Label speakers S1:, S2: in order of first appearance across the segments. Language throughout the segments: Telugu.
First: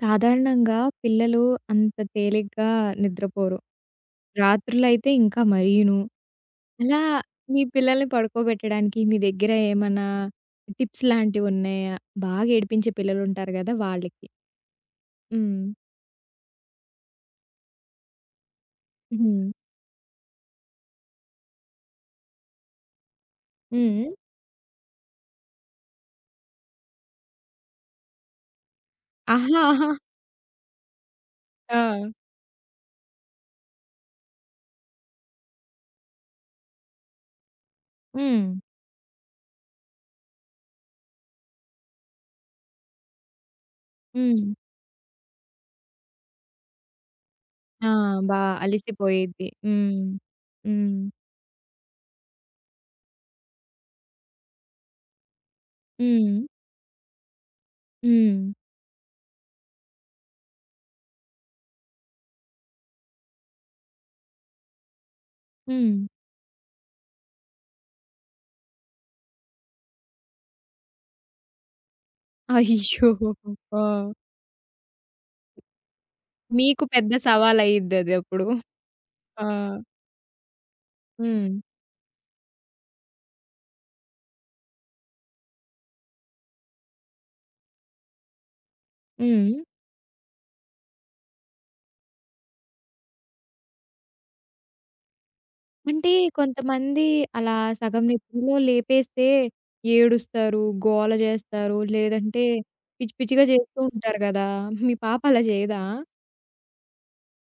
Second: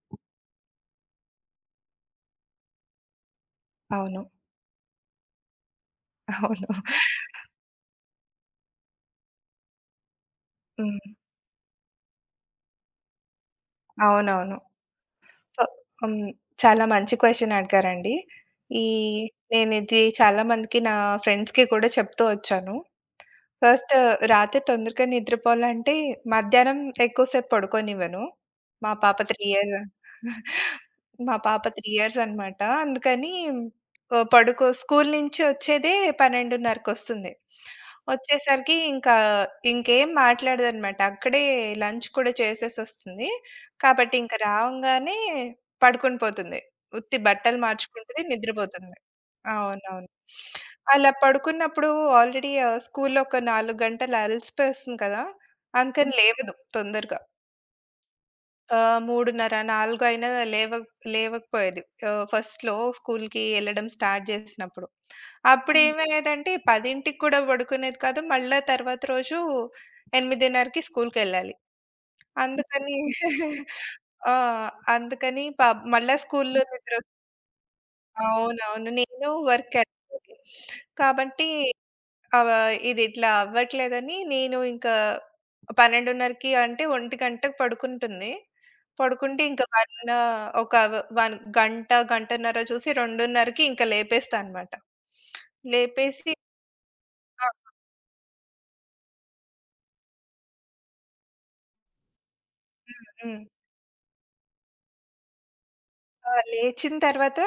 S1: సాధారణంగా పిల్లలు అంత తేలిగ్గా నిద్రపోరు.
S2: అవును.
S1: రాత్రులైతే ఇంకా మరీను.
S2: అవును.
S1: అలా మీ పిల్లల్ని పడుకోబెట్టడానికి మీ దగ్గర ఏమన్నా టిప్స్
S2: హ్మ్.
S1: లాంటివున్నాయా? బాగా ఏడిపించే పిల్లలుంటారు గదా! వాళ్ళకి.
S2: అవునవును. సో,
S1: హ్మ్.
S2: హ్మ్. చాలా మంచి క్వెషన్ అడిగారండి. ఈ
S1: హ్మ్.
S2: నేనిది చాలా మందికి ఫ్రెండ్స్‌కి కూడా చెప్తూ వచ్చాను. ఫస్ట్,
S1: హ్మ్.
S2: రాత్రి తొందరగా నిద్రపోవాలంటే మధ్యాహ్నం ఎక్కువసేపు పడుకోనివ్వను. మా పాప 3 ఇయర్స్.
S1: ఆహా!
S2: మా పాప
S1: ఆ!
S2: 3 ఇయర్స్ అనమాట. అందుకని పడుకో, స్కూల్ నుంచి వచ్చేదే 12:30కొస్తుంది.
S1: హ్మ్.
S2: వచ్చేసరికి ఇంకా ఇంకేం మాట్లాడదనమాట. అక్కడే లంచ్ కూడా చేసేసొస్తుంది. కాబట్టి ఇంక
S1: హ్మ్.
S2: రావంగానే పడుకొని పోతుంది. ఉత్తి బట్టలు
S1: ఆ!
S2: మార్చుకుంటది,
S1: బా
S2: నిద్రపోతుంది.
S1: అలిసిపోయిద్ది. హ్మ్.
S2: అవునవును.
S1: హ్మ్.
S2: అలా పడుకున్నప్పుడు ఆల్రెడీ స్కూల్లో ఒక 4 గంటలు అలసిపోయి వస్తుంది కదా! అందుకని హ్మ్,
S1: హ్మ్.
S2: లేవదు తొందరగా.
S1: హ్మ్.
S2: 3:30, 4 అయినా లేవ లేవకపోయేది. ఫస్ట్‌లో స్కూల్‌కి ఎళ్ళడం స్టార్ట్ జేసినప్పుడు. హ్మ్.
S1: హ్మ్.
S2: అప్పుడేమయ్యేదంటే 10కి కూడా పడుకునేది కాదు. మళ్ళా తర్వాత రోజు 8:30కి స్కూల్‌కెళ్ళాలి. అందుకని
S1: అయ్యో! ఆ!
S2: ఆ! అందుకని మళ్ళా స్కూల్‌లో
S1: మీకు
S2: నిద్ర
S1: పెద్ద
S2: వస్తుంది.
S1: సవాలయిద్దదప్పుడు.
S2: అవునవును. నేను
S1: ఆ!
S2: వర్క్ కాబట్టి
S1: హ్మ్.
S2: అవ ఇది ఇట్లా అవ్వట్లేదని, నేను ఇంకా 12:30కి అంటే 1 గంటకి పడుకుంటుంది. పడుకుంటే
S1: హ్మ్.
S2: ఇంకా 1 ఒక 1 గంట, గంటన్నర చూసి 2:30కి ఇంకా లేపేస్తా అనమాట.
S1: అంటే
S2: లేపేసి,
S1: కొంతమంది
S2: ఆ!
S1: అలా సగం నిద్రలో లేపేస్తే ఏడుస్తారు, గోల జేస్తారు, లేదంటే పిచ్చి
S2: హ్మ్.
S1: పిచ్చిగా జేస్తూ ఉంటారు గదా! మీ పాప అలా జేయదా?
S2: ఆ! లేచిన తర్వాత,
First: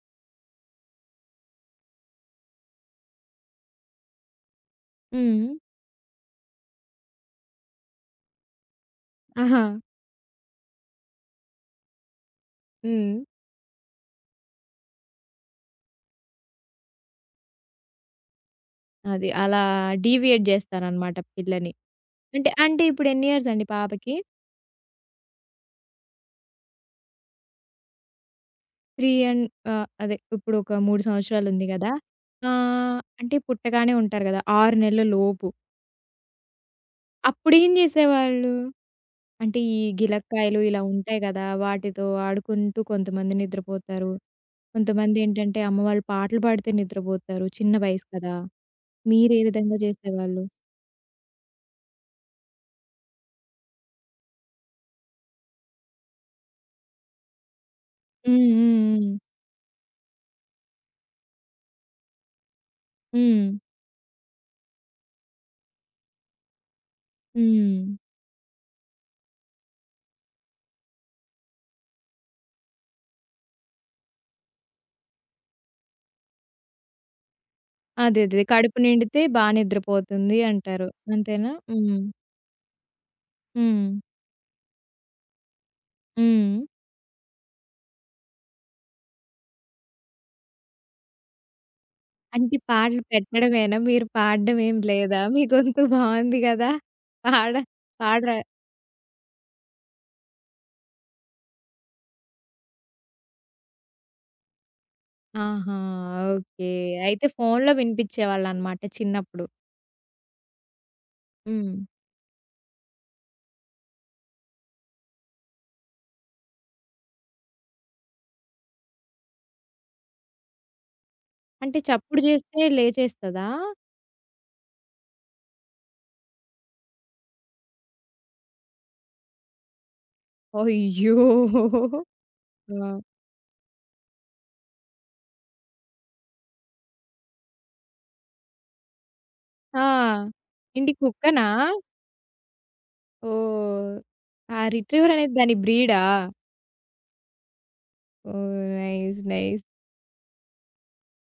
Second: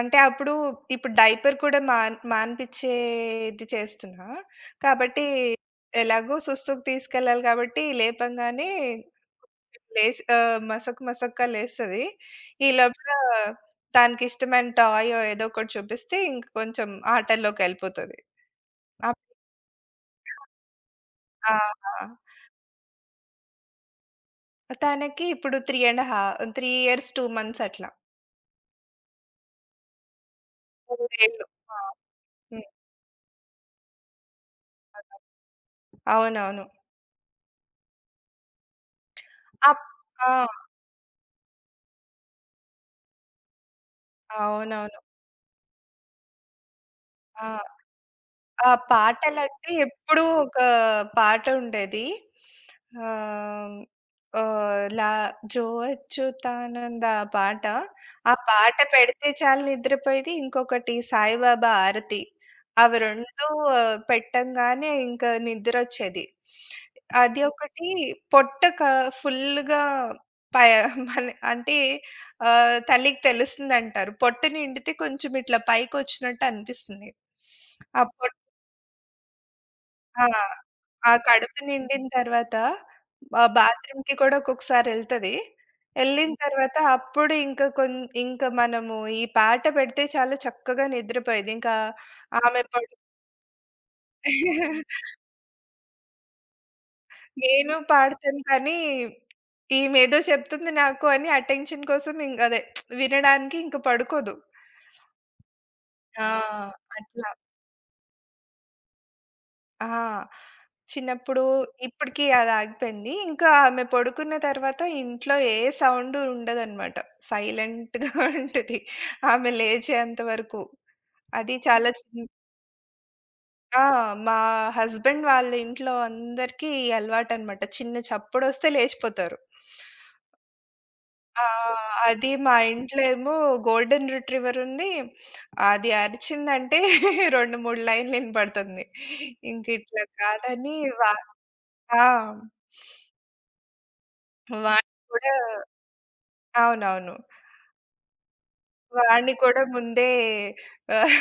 S2: అంటే అప్పుడు ఇప్పుడు డైపర్ కూడా మానిపిచ్చేది చేస్తున్నా. కాబట్టి
S1: హ్మ్.
S2: ఎలాగో సుస్తుకు తీసుకెళ్ళాలి కాబట్టి లేపంగానే
S1: ఆహా!
S2: మసక్ మసక్కా లేస్తది. ఈ లోపల
S1: హ్మ్.
S2: తనకిష్టమైన టాయో ఏదో ఒకటి చూపిస్తే ఇంక కొంచెం ఆటల్లోకెళ్ళిపోతది. అప్
S1: అది అలా డీవియేట్ జేస్తారనమాట పిల్లని.
S2: ఆ!
S1: అంటే అంటే ఇప్పుడు ఎన్ని ఇయర్స్ అండి పాపకి?
S2: తనకి ఇప్పుడు 3 అండ్ హా 3 ఇయర్స్, 2 మంత్స్ అట్లా.
S1: 3 అండ్ ఆహ్, అదే ఇప్పుడు ఒక 3
S2: 3 ఏళ్ళు.
S1: సంవత్సరాలుంది
S2: ఆ!
S1: గదా!
S2: హ్మ్.
S1: ఆహ్, అంటే పుట్టగానే ఉంటారు గదా! 6 నెలల లోపు.
S2: అవునవును.
S1: అప్పుడేం జేసేవాళ్ళు? అంటే ఈ
S2: అప్, ఆ!
S1: గిలక్కాయలు ఇలా ఉంటాయి గదా! వాటితో ఆడుకుంటూ కొంతమంది నిద్రపోతారు.
S2: అవునవును.
S1: కొంతమందేంటంటే అమ్మ వాళ్ళు పాటలు పాడితే
S2: ఆ!
S1: నిద్రపోతారు. చిన్న వయసు కదా!
S2: ఆ!
S1: మీరే
S2: పాటలంటే
S1: విధంగా
S2: ఎప్పుడూ
S1: చేసేవాళ్ళు?
S2: ఒక పాట ఉండేది. ఆహ్, ఆహ్, లా 'జో అచ్యుతానంద' ఆ పాట. ఆ
S1: హ్మ్.
S2: పాట
S1: హ్మ్.
S2: పెడితే చాలు నిద్రపోయేది. ఇంకొకటి 'సాయిబాబా ఆరతి.' అవి 2
S1: హ్మ్.
S2: పెట్టంగానే ఇంకా నిద్రొచ్చేది. అది
S1: హ్మ్. హ్మ్.
S2: ఒకటి. పొట్ట క ఫుల్‌గా, పై మన అంటే తల్లికి తెలుస్తుందంటారు. పొట్ట నిండితే కొంచెం ఇట్లా పైకొచ్చినట్టు అనిపిస్తుంది. ఆ
S1: అదే.
S2: పొట్ట
S1: అదే. కడుపు నిండితే బా
S2: ఆ!
S1: నిద్రపోతుంది అంటారు.
S2: ఆ
S1: అంతేనా?
S2: కడుపు
S1: హ్మ్.
S2: నిండిన తర్వాత
S1: హ్మ్.
S2: బాత్రూమ్‌కి కూడా ఒక్కొక్కసారెళ్తది. ఎళ్ళిన
S1: హ్మ్.
S2: తర్వాత అప్పుడు ఇంకా మనము ఈ పాట పెడితే చాలు చక్కగా నిద్రపోయేది. ఇంకా
S1: అంటే
S2: ఆమె పడు
S1: పాటలు పెట్టడమేనా? మీరు పాడడం ఏం లేదా? మీ గొంతు బావుంది గదా! పాడ
S2: నేను
S1: పాడరా
S2: పాడతాను కానీ, ఈమేదో చెప్తుంది నాకు అని అటెన్షన్ కోసం ఇంగదే వినడానికి ఇంక పడుకోదు.
S1: ఆహా!
S2: ఆ!
S1: ఓకే. అయితే
S2: అట్లా.
S1: ఫోన్‌లో వినిపించేవాళ్ళనమాట చిన్నప్పుడు.
S2: ఆ! చిన్నప్పుడు.
S1: హ్మ్.
S2: ఇప్పటికి అది ఆగిపోయింది. ఇంకా ఆమె పడుకున్న తర్వాత ఇంట్లో ఏ సౌండు ఉండదనమాట. సైలెంట్‌గా ఉంటది, ఆమె లేచేంత వరకు. అది
S1: అంటే
S2: చాలా
S1: చప్పుడు
S2: చిన్
S1: చేస్తే లేచేస్తదా?
S2: ఆ! మా హస్బెండ్ వాళ్ళ ఇంట్లో అందరికీ అలవాటనమాట. చిన్న చప్పుడొస్తే లేచిపోతారు.
S1: అయ్యో!
S2: ఆ! అది మా ఇంట్లో
S1: ఆ!
S2: ఏమో గోల్డెన్ రిట్రీవర్ ఉంది. అది అరిచిందంటే 2, 3 లైన్‌లు ఇనపడుతుంది. ఇంక
S1: ఆ!
S2: ఇట్లా కాదని
S1: ఏంటి
S2: వా
S1: కుక్కనా?
S2: ఆ!
S1: ఓహ్! ఆ
S2: వాడిని
S1: రిట్రీవర్ అనేది
S2: కూడా
S1: దాని బ్రీడా?
S2: అవునవును.
S1: ఓహ్! నైస్.
S2: వాడిని కూడా
S1: నైస్.
S2: ముందే ఆహ్,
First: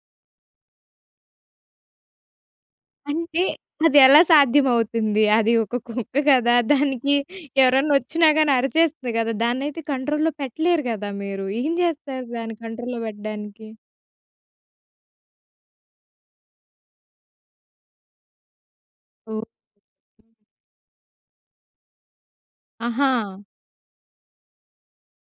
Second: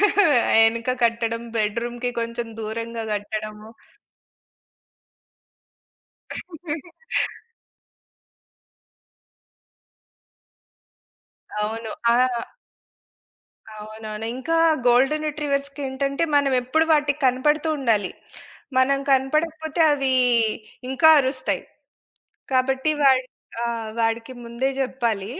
S2: ఎనక కట్టడం, బెడ్‌రూమ్‌కి కొంచెం దూరంగా
S1: అంటే
S2: కట్టడము.
S1: అదెలా సాధ్యమవుతుంది? అది ఒక కుక్క కదా! దానికి ఎవరన్నా వచ్చినా గాని అరిచేస్తది కదా! దాన్నైతే కంట్రోల్‌లో పెట్టలేరు కదా మీరు. ఏం
S2: అవును. ఆ!
S1: చేస్తారు దాన్ని కంట్రోల్‌లో పెట్టడానికి?
S2: అవునవును. ఇంకా గోల్డెన్ రిట్రీవర్స్‌కి ఏంటంటే మనం ఎప్పుడు వాటికి కనపడుతూ ఉండాలి. మనం
S1: ఓహ్!
S2: కనపడకపోతే అవి ఇంకా అరుస్తాయి. కాబట్టి
S1: ఆహా!
S2: వాడికి ముందే జెప్పాలి.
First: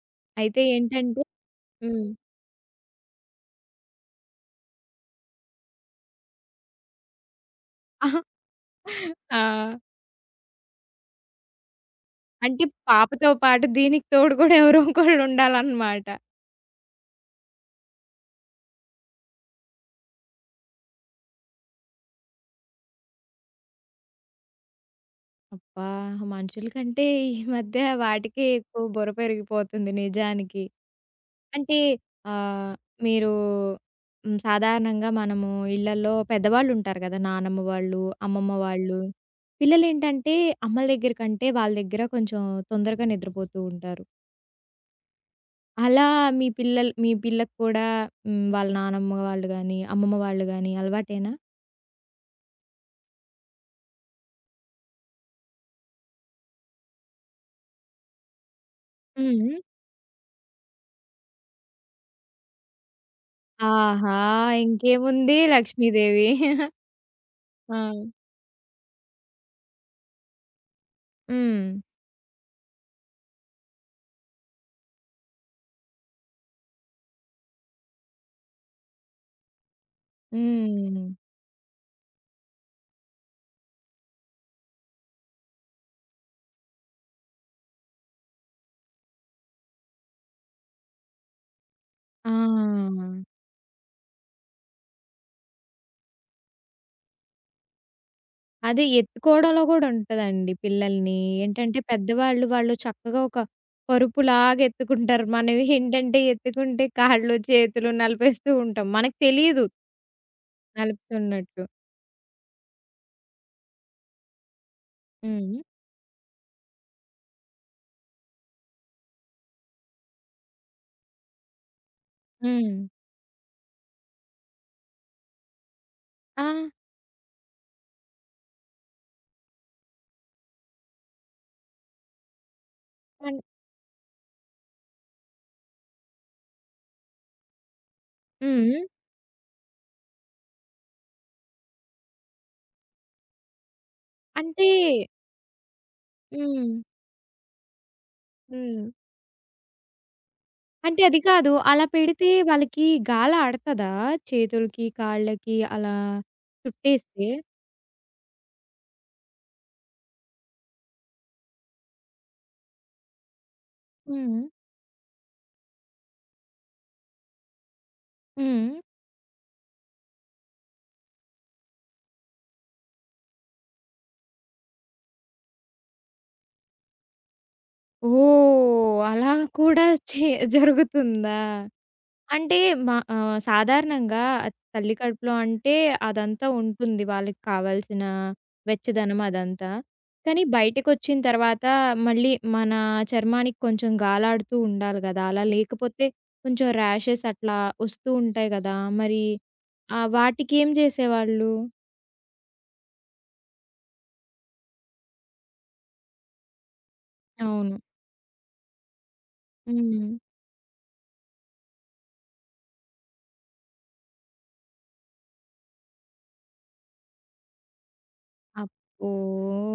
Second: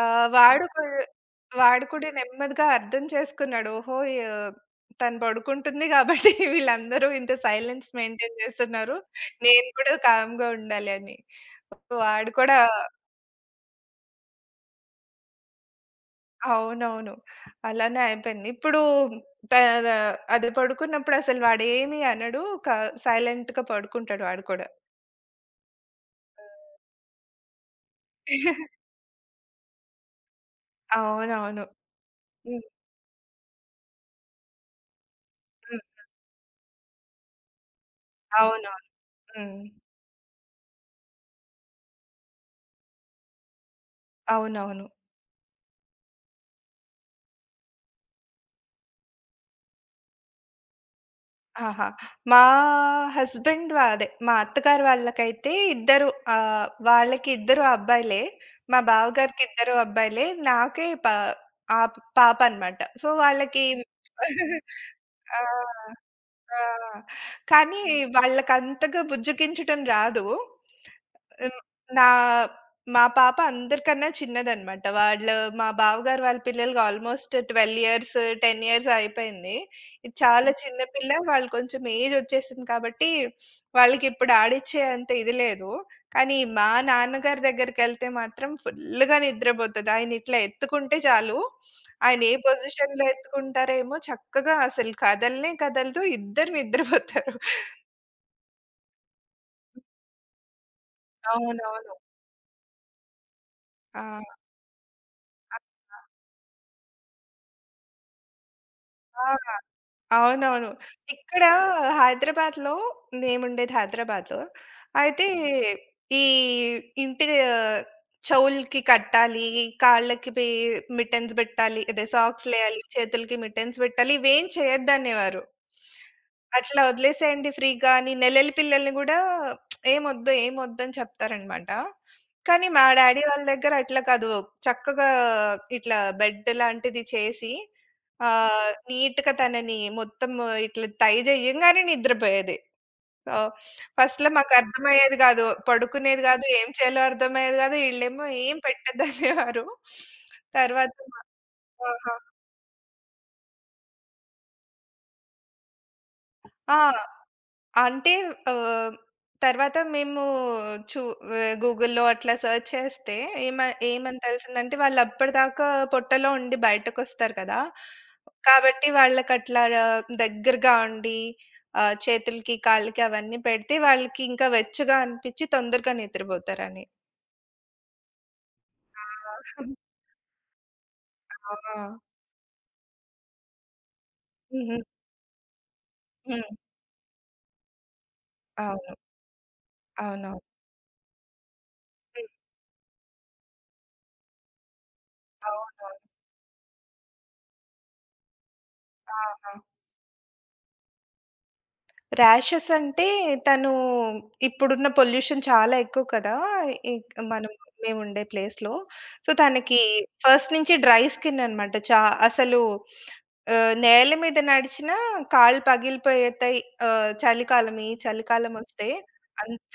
S2: ఆహ్,
S1: అయితే
S2: వాడు కూ
S1: ఏంటంటే
S2: వాడు
S1: హ్మ్.
S2: కూడా నెమ్మదిగా అర్థం చేసుకున్నాడు. ఓహో! ఆహ్, తను పడుకుంటుంది గాబట్టి వీళ్ళందరూ ఇంత సైలెన్స్ మెయింటైన్ జేస్తున్నారు,
S1: ఆ!
S2: నేను కూడా కామ్‌గా ఉండాలి అని. వాడు కూడా
S1: అంటే పాపతో పాటు దీనికి తోడు కూడా ఎవరో ఒకళ్ళుండాలనమాట.
S2: అవునవును. అలానే అయిపోయింది. ఇప్పుడు త ద అది పడుకున్నప్పుడు అసలు వాడేమి అనడు. సైలెంట్‌గా పడుకుంటాడు వాడు కూడా.
S1: అబ్బా! మనుషుల కంటే ఈ మధ్య వాటికే ఎక్కువ బుర్ర పెరిగిపోతుంది నిజానికి.
S2: అవునవును.
S1: అంటే
S2: హ్మ్.
S1: ఆహ్, మీరు హ్మ్, సాధారణంగా మనము
S2: హ్మ్.
S1: ఇళ్లల్లో పెద్దవాళ్ళుంటారు గదా! నానమ్మ వాళ్ళు, అమ్మమ్మ
S2: అవునవును.
S1: వాళ్ళు.
S2: హ్మ్.
S1: పిల్లలేంటంటే అమ్మల దగ్గర కంటే వాళ్ళ దగ్గర కొంచెం తొందరగా నిద్రపోతూ ఉంటారు.
S2: అవునవును.
S1: అలా మీ పిల్లలు మీ పిల్లకు కూడా హ్మ్, వాళ్ళ నానమ్మ వాళ్ళు గాని, అమ్మమ్మ వాళ్ళు గాని అలవాటేనా?
S2: ఆహా! మా హస్బెండ్ వా అదే మా అత్తగారు వాళ్ళకి ఇద్దరు అబ్బాయిలే. మా బావగారికి
S1: హ్మ్.
S2: ఇద్దరు అబ్బాయిలే. నాకే పా ఆప్ పాప అనమాట. సో, వాళ్ళకి
S1: ఆహా! ఇంకేముంది
S2: ఆ!
S1: లక్ష్మీదేవి.
S2: ఆ! కానీ
S1: ఆ!
S2: హ్మ్, వాళ్ళకంతగా బుజ్జగించటం రాదు. హ్మ్.
S1: హ్మ్.
S2: నా మా పాప అందరికన్నా చిన్నదనమాట. మా బావగారు వాళ్ళ పిల్లలకి ఆల్మోస్ట్ 12 ఇయర్స్, 10 ఇయర్స్ అయిపోయింది. ఇది చాలా హ్మ్, చిన్న
S1: హ్మ్.
S2: పిల్ల. వాళ్ళు కొంచెం ఏజొచ్చేసింది కాబట్టి, వాళ్ళకిప్పుడు ఆడిచ్చే అంత ఇది లేదు. కానీ మా నాన్నగారి దగ్గరికెళ్తే మాత్రం ఫుల్లుగా నిద్రపోతది. ఆయన ఇట్లా ఎత్తుకుంటే చాలు, ఆయన
S1: ఆ!
S2: ఏ పొజిషన్‌లో ఎత్తుకుంటారేమో చక్కగా అసలు కదలనే కదలదు. ఇద్దరు నిద్రపోతారు.
S1: అదే ఎత్తుకోవడంలో గూడా ఉంటదండి పిల్లల్ని. ఏంటంటే
S2: అవునవును.
S1: పెద్దవాళ్ళు వాళ్ళు చక్కగా ఒక
S2: ఆ!
S1: పరుపులాగా ఎత్తుకుంటారు.
S2: ఆ!
S1: మనవి ఏంటంటే ఎత్తుకుంటే కాళ్ళు, చేతులు నలిపేస్తూ ఉంటాం. మనకు
S2: ఆ!
S1: తెలీదు
S2: అవునవును. ఇక్కడ
S1: నలుపుతున్నట్టు.
S2: హైదరాబాద్‌లో, మేముండేది హైదరాబాద్‌లో. అయితే
S1: హ్మ్.
S2: ఈ ఇంటి చెవులకి కట్టాలి, కాళ్ళకి బి మిట్టెన్స్ బెట్టాలి. అదే
S1: హ్మ్.
S2: సాక్స్‌లేయాలి, చేతులకి మిట్టెన్స్ బెట్టాలి. ఇవేం చేయొద్దనేవారు.
S1: ఆ!
S2: అట్లా వదిలేసేయండి ఫ్రీగా అని, నెలలి పిల్లల్ని గూడా ఏమొద్దు, ఏమొద్దని చెప్తారనమాట. కానీ మా డ్యాడీ
S1: అన్
S2: వాళ్ళ దగ్గర అట్లా కాదు. చక్కగా ఇట్లా బెడ్ లాంటిది చేసి
S1: హ్మ్.
S2: నీట్‌గా తనని మొత్తం ఇట్లా టై చేయంగానే నిద్రపోయేది. సో, ఫస్ట్‌లో
S1: అంటే
S2: మాకర్థమయ్యేది గాదు. పడుకునేది గాదు. ఏం
S1: హ్మ్.
S2: చేయాలో అర్థమయ్యేది గాదు. ఈళ్ళేమో ఏం
S1: హ్మ్.
S2: పెట్టద్దనేవారు. తర్వాత
S1: అంటే అది
S2: మా
S1: కాదు. అలా
S2: ఆహా!
S1: పెడితే వాళ్ళకి గాలాడతదా? చేతులకి, కాళ్ళకి అలా
S2: ఆ!
S1: చుట్టేస్తే?
S2: అంటే ఆహ్, తర్వాత మేము చు గూగుల్‌లో అట్లా సెర్చ్ చేస్తే ఏమ ఏమని
S1: హ్మ్.
S2: తెలిసిందంటే, వాళ్ళప్పటిదాకా పొట్టలో ఉండి బయటకొస్తారు కదా!
S1: హ్మ్.
S2: కాబట్టి వాళ్ళకట్లా దగ్గరగా ఉండి చేతులకి, కాళ్ళకి అవన్నీ పెడితే వాళ్ళకి ఇంకా వెచ్చగా అనిపిచ్చి తొందరగా నిద్రపోతారని.
S1: ఓహ్! అలా
S2: ఆ!
S1: కూడా చే జరుగుతుందా?
S2: ఆ!
S1: అంటే మా ఆహ్, సాధారణంగా
S2: హ్మ్. హ్మ్.
S1: తల్లి కడుపులో అంటే అదంతా
S2: హ్మ్.
S1: ఉంటుంది. వాళ్ళకి కావాల్సిన
S2: అవును.
S1: వెచ్చదనం అదంతా.
S2: అవునవును.
S1: కానీ బయటకొచ్చిన తర్వాత
S2: హ్మ్.
S1: మళ్ళీ మన చర్మానికి కొంచెం గాలాడుతూ ఉండాలి గదా! అలా
S2: అవునవును.
S1: లేకపోతే కొంచెం ర్యాషెస్ అట్లా వస్తూ ఉంటాయి గదా!
S2: ఆ!
S1: మరి
S2: ఆ!
S1: ఆ! వాటికేం జేసేవాళ్ళు?
S2: ర్యాషెస్ అంటే, తను, ఇప్పుడున్న పొల్యూషన్ చాలా ఎక్కువ కదా! మనం
S1: అవును.
S2: మేముండే ప్లేస్‌లో. సో, తనకి
S1: హ్మ్.
S2: ఫస్ట్ నుంచి డ్రై స్కిన్ అనమాట. అసలు నేల మీద నడిచినా కాళ్ళు పగిలిపోయేతాయి. ఆహ్, చలికాలం ఈ చలికాలమొస్తే,
S1: అబ్బో!
S2: అంత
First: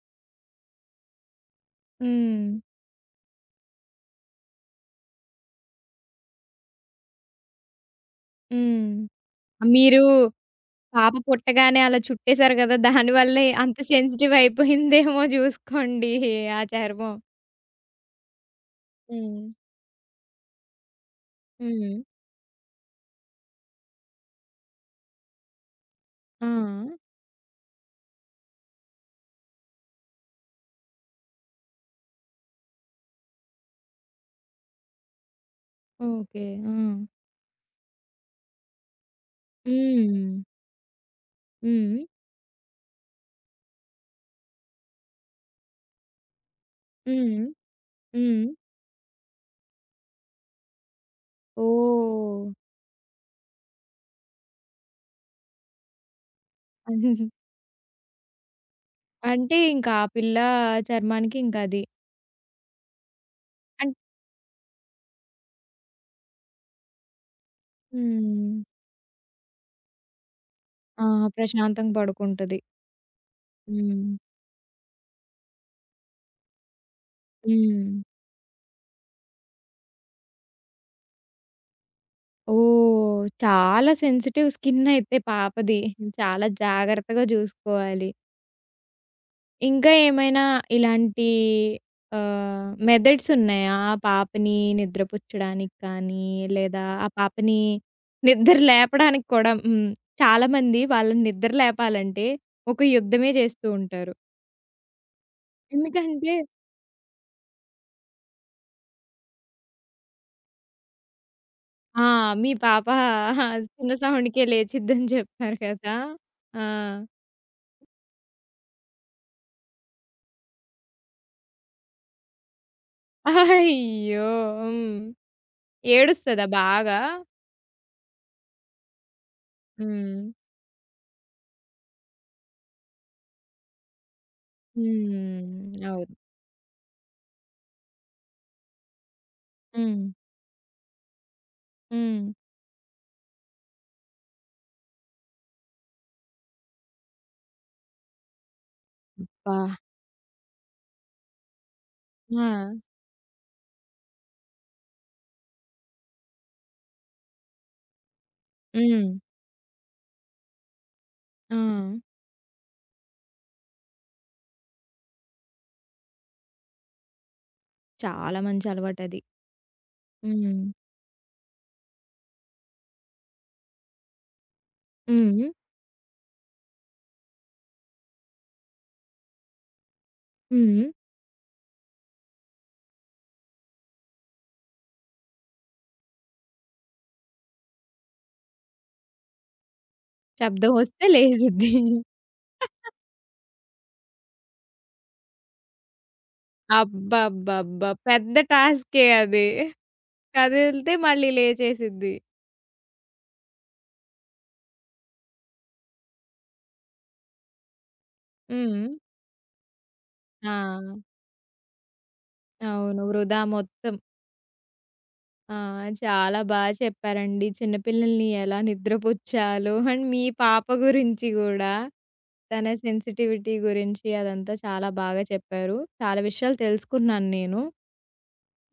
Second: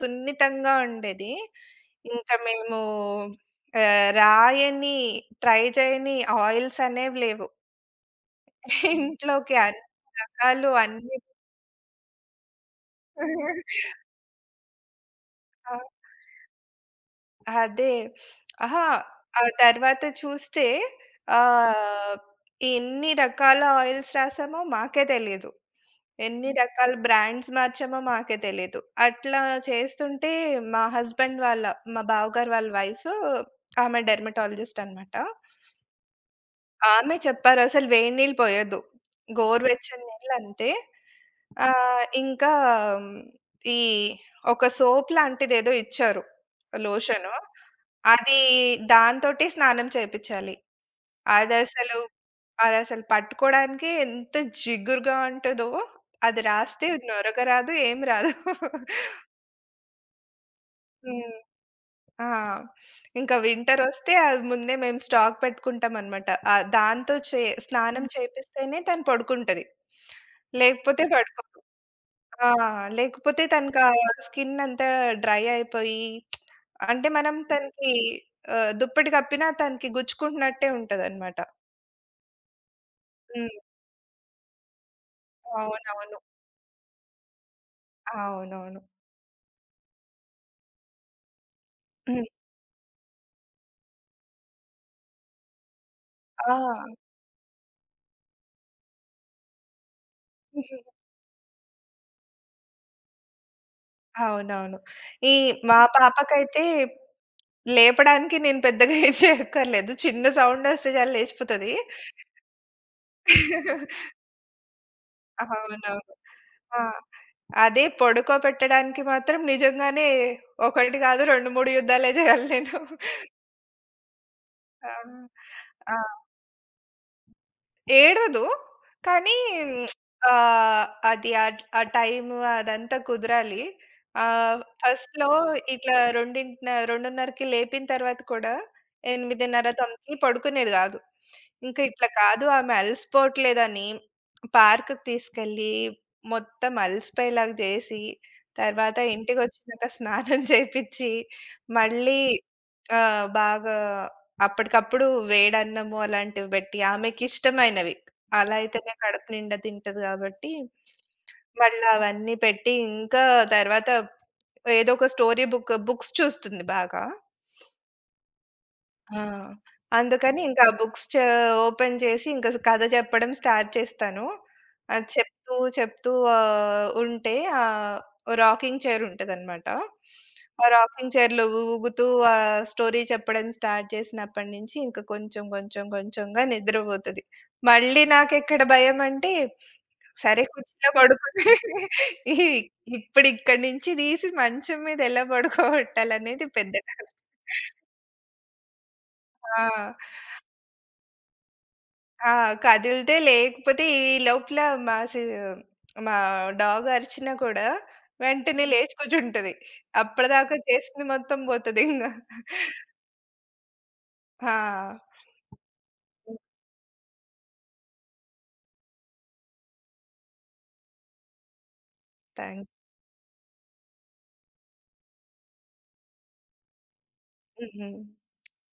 S2: సున్నితంగా ఉండేది. ఇంకా
S1: హ్మ్.
S2: మేము రాయని, ట్రై చేయని ఆయిల్స్ అనేవి లేవు.
S1: హ్మ్.
S2: ఇంట్లోకి
S1: మీరు
S2: అన్ని రకాలు
S1: పాప
S2: అన్ని.
S1: పుట్టగానే అలా చుట్టేసారు గదా! దాని వల్లే అంత సెన్సిటివ్ అయిపోయిందేమో
S2: ఆ!
S1: జూసుకోండి ఆ చర్మం.
S2: అదే. అహా!
S1: హ్మ్.
S2: ఆ తర్వాత చూస్తే
S1: హ్మ్.
S2: ఆహ్, ఎన్ని రకాల ఆయిల్స్ రాసామో మాకే తెలీదు.
S1: ఆ!
S2: ఎన్ని రకాల బ్రాండ్స్ మార్చామో మాకే తెలీదు. అట్లా చేస్తుంటే మా హస్బెండ్ వాళ్ళ మా బావగారు వాళ్ళ వైఫ్, ఆమె డెర్మటాలజిస్ట్ అనమాట.
S1: ఓకే. ఆ!
S2: ఆమె చెప్పారు, అసలు వేడి నీళ్ళు పోయొద్దు, గోరువెచ్చని
S1: హ్మ్.
S2: నీళ్ళంతే.
S1: హ్మ్.
S2: ఆహ్, ఇంకా మ్, ఈ ఒక సోప్ లాంటిదేదో ఇచ్చారు, లోషను.
S1: హ్మ్.
S2: అది,
S1: హ్మ్.
S2: దాంతోటి స్నానం చేపిచ్చాలి. అదసలు
S1: ఓహ్!
S2: అదసలు పట్టుకోడానికి ఎంత జిగురుగా ఉంటదో, అది రాస్తే నొరగరాదు, ఏం రాదు.
S1: అంటే ఇంకా ఆ పిల్ల
S2: హ్మ్.
S1: చర్మానికి ఇంకది.
S2: ఆ! ఇంకా
S1: అన్
S2: వింటరొస్తే అది ముందే మేము స్టాక్ పెట్టుకుంటామనమాట. ఆహ్, దాంతో చే స్నానం హ్మ్,
S1: హ్మ్.
S2: చేపిస్తేనే తను పడుకుంటది.
S1: ఆ!
S2: లేకపోతే పడుకోదు.
S1: ప్రశాంతంగా
S2: ఆ!
S1: పడుకుంటది.
S2: లేకపోతే తనకా
S1: హ్మ్.
S2: స్కిన్ అంతా డ్రై అయిపోయి, అంటే మనం
S1: హ్మ్.
S2: తనకి దుప్పటి కప్పినా తనకి గుచ్చుకుంటున్నట్టే ఉంటదనమాట.
S1: ఓహ్!
S2: హ్మ్.
S1: చాలా సెన్సిటివ్ స్కిన్ అయితే పాపది.
S2: అవునవును.
S1: చాలా జాగ్రత్తగా జూసుకోవాలి.
S2: అవునవును.
S1: ఇంకా ఏమైనా ఇలాంటి
S2: హ్మ్.
S1: ఆహ్, మెథడ్స్ ఉన్నాయా? ఆ పాపని నిద్రపుచ్చడానికి కానీ,
S2: ఆ!
S1: లేదా ఆ పాపని నిద్ర లేపడానికి కూడా హ్మ్. చాలామంది వాళ్ళని నిద్ర లేపాలంటే ఒక యుద్ధమే చేస్తూ ఉంటారు.
S2: అవునవును. ఈ మా
S1: ఎందుకంటే
S2: పాపకైతే లేపడానికి నేను పెద్దగా ఏం చేయక్కర్లేదు. చిన్న సౌండొస్తే చాలు లేచిపోతది.
S1: ఆ! మీ పాప చిన్న సౌండ్‌కే లేచిద్దని చెప్పారు కదా!
S2: అవునవును.
S1: ఆ!
S2: ఆ! అదే పడుకోబెట్టడానికి మాత్రం నిజంగానే ఒకటి కాదు, 2, 3 యుద్ధాలే చేయాలి నేను.
S1: అయ్యో!
S2: ఆ!
S1: హ్మ్.
S2: ఆ!
S1: ఏడుస్తదా బాగా?
S2: ఏడవదు. కానీ
S1: హ్మ్.
S2: ఆహ్, అది ఆ అది ఆ టైము అదంతా కుదరాలి. ఫస్ట్‌లో
S1: హ్మ్.
S2: ఇట్లా
S1: అవును.
S2: రెండింటిన 2:30కి లేపిన తర్వాత కూడా 8:30,
S1: హ్మ్.
S2: 9కి పడుకునేది గాదు. ఇంకా ఇట్లా
S1: హ్మ్.
S2: కాదు ఆమె అలసిపోవట్లేదని పార్క్‌కి తీసుకెళ్ళి మొత్తం అలసిపోయేలాగా జేసి, తర్వాత
S1: అబ్బా!
S2: ఇంటికొచ్చినాక స్నానం చేపిచ్చి, మళ్ళీ
S1: ఆ!
S2: ఆహ్, బాగా అప్పటికప్పుడు వేడన్నము అలాంటివి బెట్టి, ఆమెకిష్టమైనవి. అలా అయితేనే
S1: హ్మ్.
S2: కడుపు నిండా తింటది గాబట్టి,
S1: ఆ!
S2: మళ్ళా అవన్నీ పెట్టి, ఇంకా తర్వాత, ఏదో ఒక స్టోరీ బుక్ బుక్స్ చూస్తుంది బాగా.
S1: చాలా మంచి అలవాటది.
S2: ఆ! అందుకని
S1: హ్మ్.
S2: ఇంకా బుక్స్ చ ఓపెన్ చేసి ఇంక కథ చెప్పడం స్టార్ట్ చేస్తాను. అది
S1: హ్మ్.
S2: చెప్తూ చెప్తూ ఆహ్, ఉంటే ఆహ్, రాకింగ్ చైర్ ఉంటదనమాట. ఆ
S1: హ్మ్.
S2: రాకింగ్ చైర్‌లో ఊగుతూ ఆ స్టోరీ చెప్పడం స్టార్ట్ చేసినప్పటి నుంచి ఇంక కొంచెం కొంచెం కొంచెంగా నిద్రపోతది. మళ్ళీ నాకెక్కడ భయమంటే, సరే
S1: శబ్దం
S2: కుర్చీలో
S1: వస్తే
S2: పడుకుని
S1: లేసిద్ది.
S2: ఈ ఇప్పుడు ఇక్కడి నుంచి తీసి మంచం మీద ఎలా పడుకోబెట్టాలనేది పెద్ద టాస్క్.
S1: అబ్బబ్బబ్బా! పెద్ద టాస్కే అది.
S2: ఆ!
S1: కదిలితే మళ్ళీ లేచేసిద్ది.
S2: ఆ! కదిలితే లేకపోతే ఈ లోపల మా సి మా డాగ్ అరిచినా కూడా వెంటనే హ్మ్,
S1: హ్మ్.
S2: లేచి కూర్చుంటది.
S1: ఆ!
S2: అప్పటిదాకా చేసింది మొత్తం పోతదింగ.
S1: అవును. వృధా మొత్తం.
S2: ఆ!
S1: ఆ! చాలా బా చెప్పారండి. చిన్న పిల్లల్ని ఎలా నిద్రపుచ్చాలో అండ్ మీ పాప గురించి గూడా,
S2: థాంక్
S1: తన సెన్సిటివిటీ గురించి అదంతా చాలా బాగా చెప్పారు. చాలా విషయాలు తెలుసుకున్నాను నేను.
S2: హ్మ్.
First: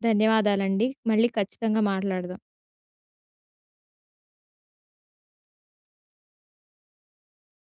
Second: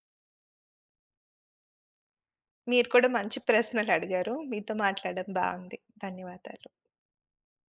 S1: ధన్యవాదాలండి. మళ్ళీ ఖచ్చితంగా మాట్లాడదాం.
S2: మీరు కూడా మంచి ప్రశ్నలడిగారు. మీతో మాట్లాడడం బావుంది. ధన్యవాదాలు.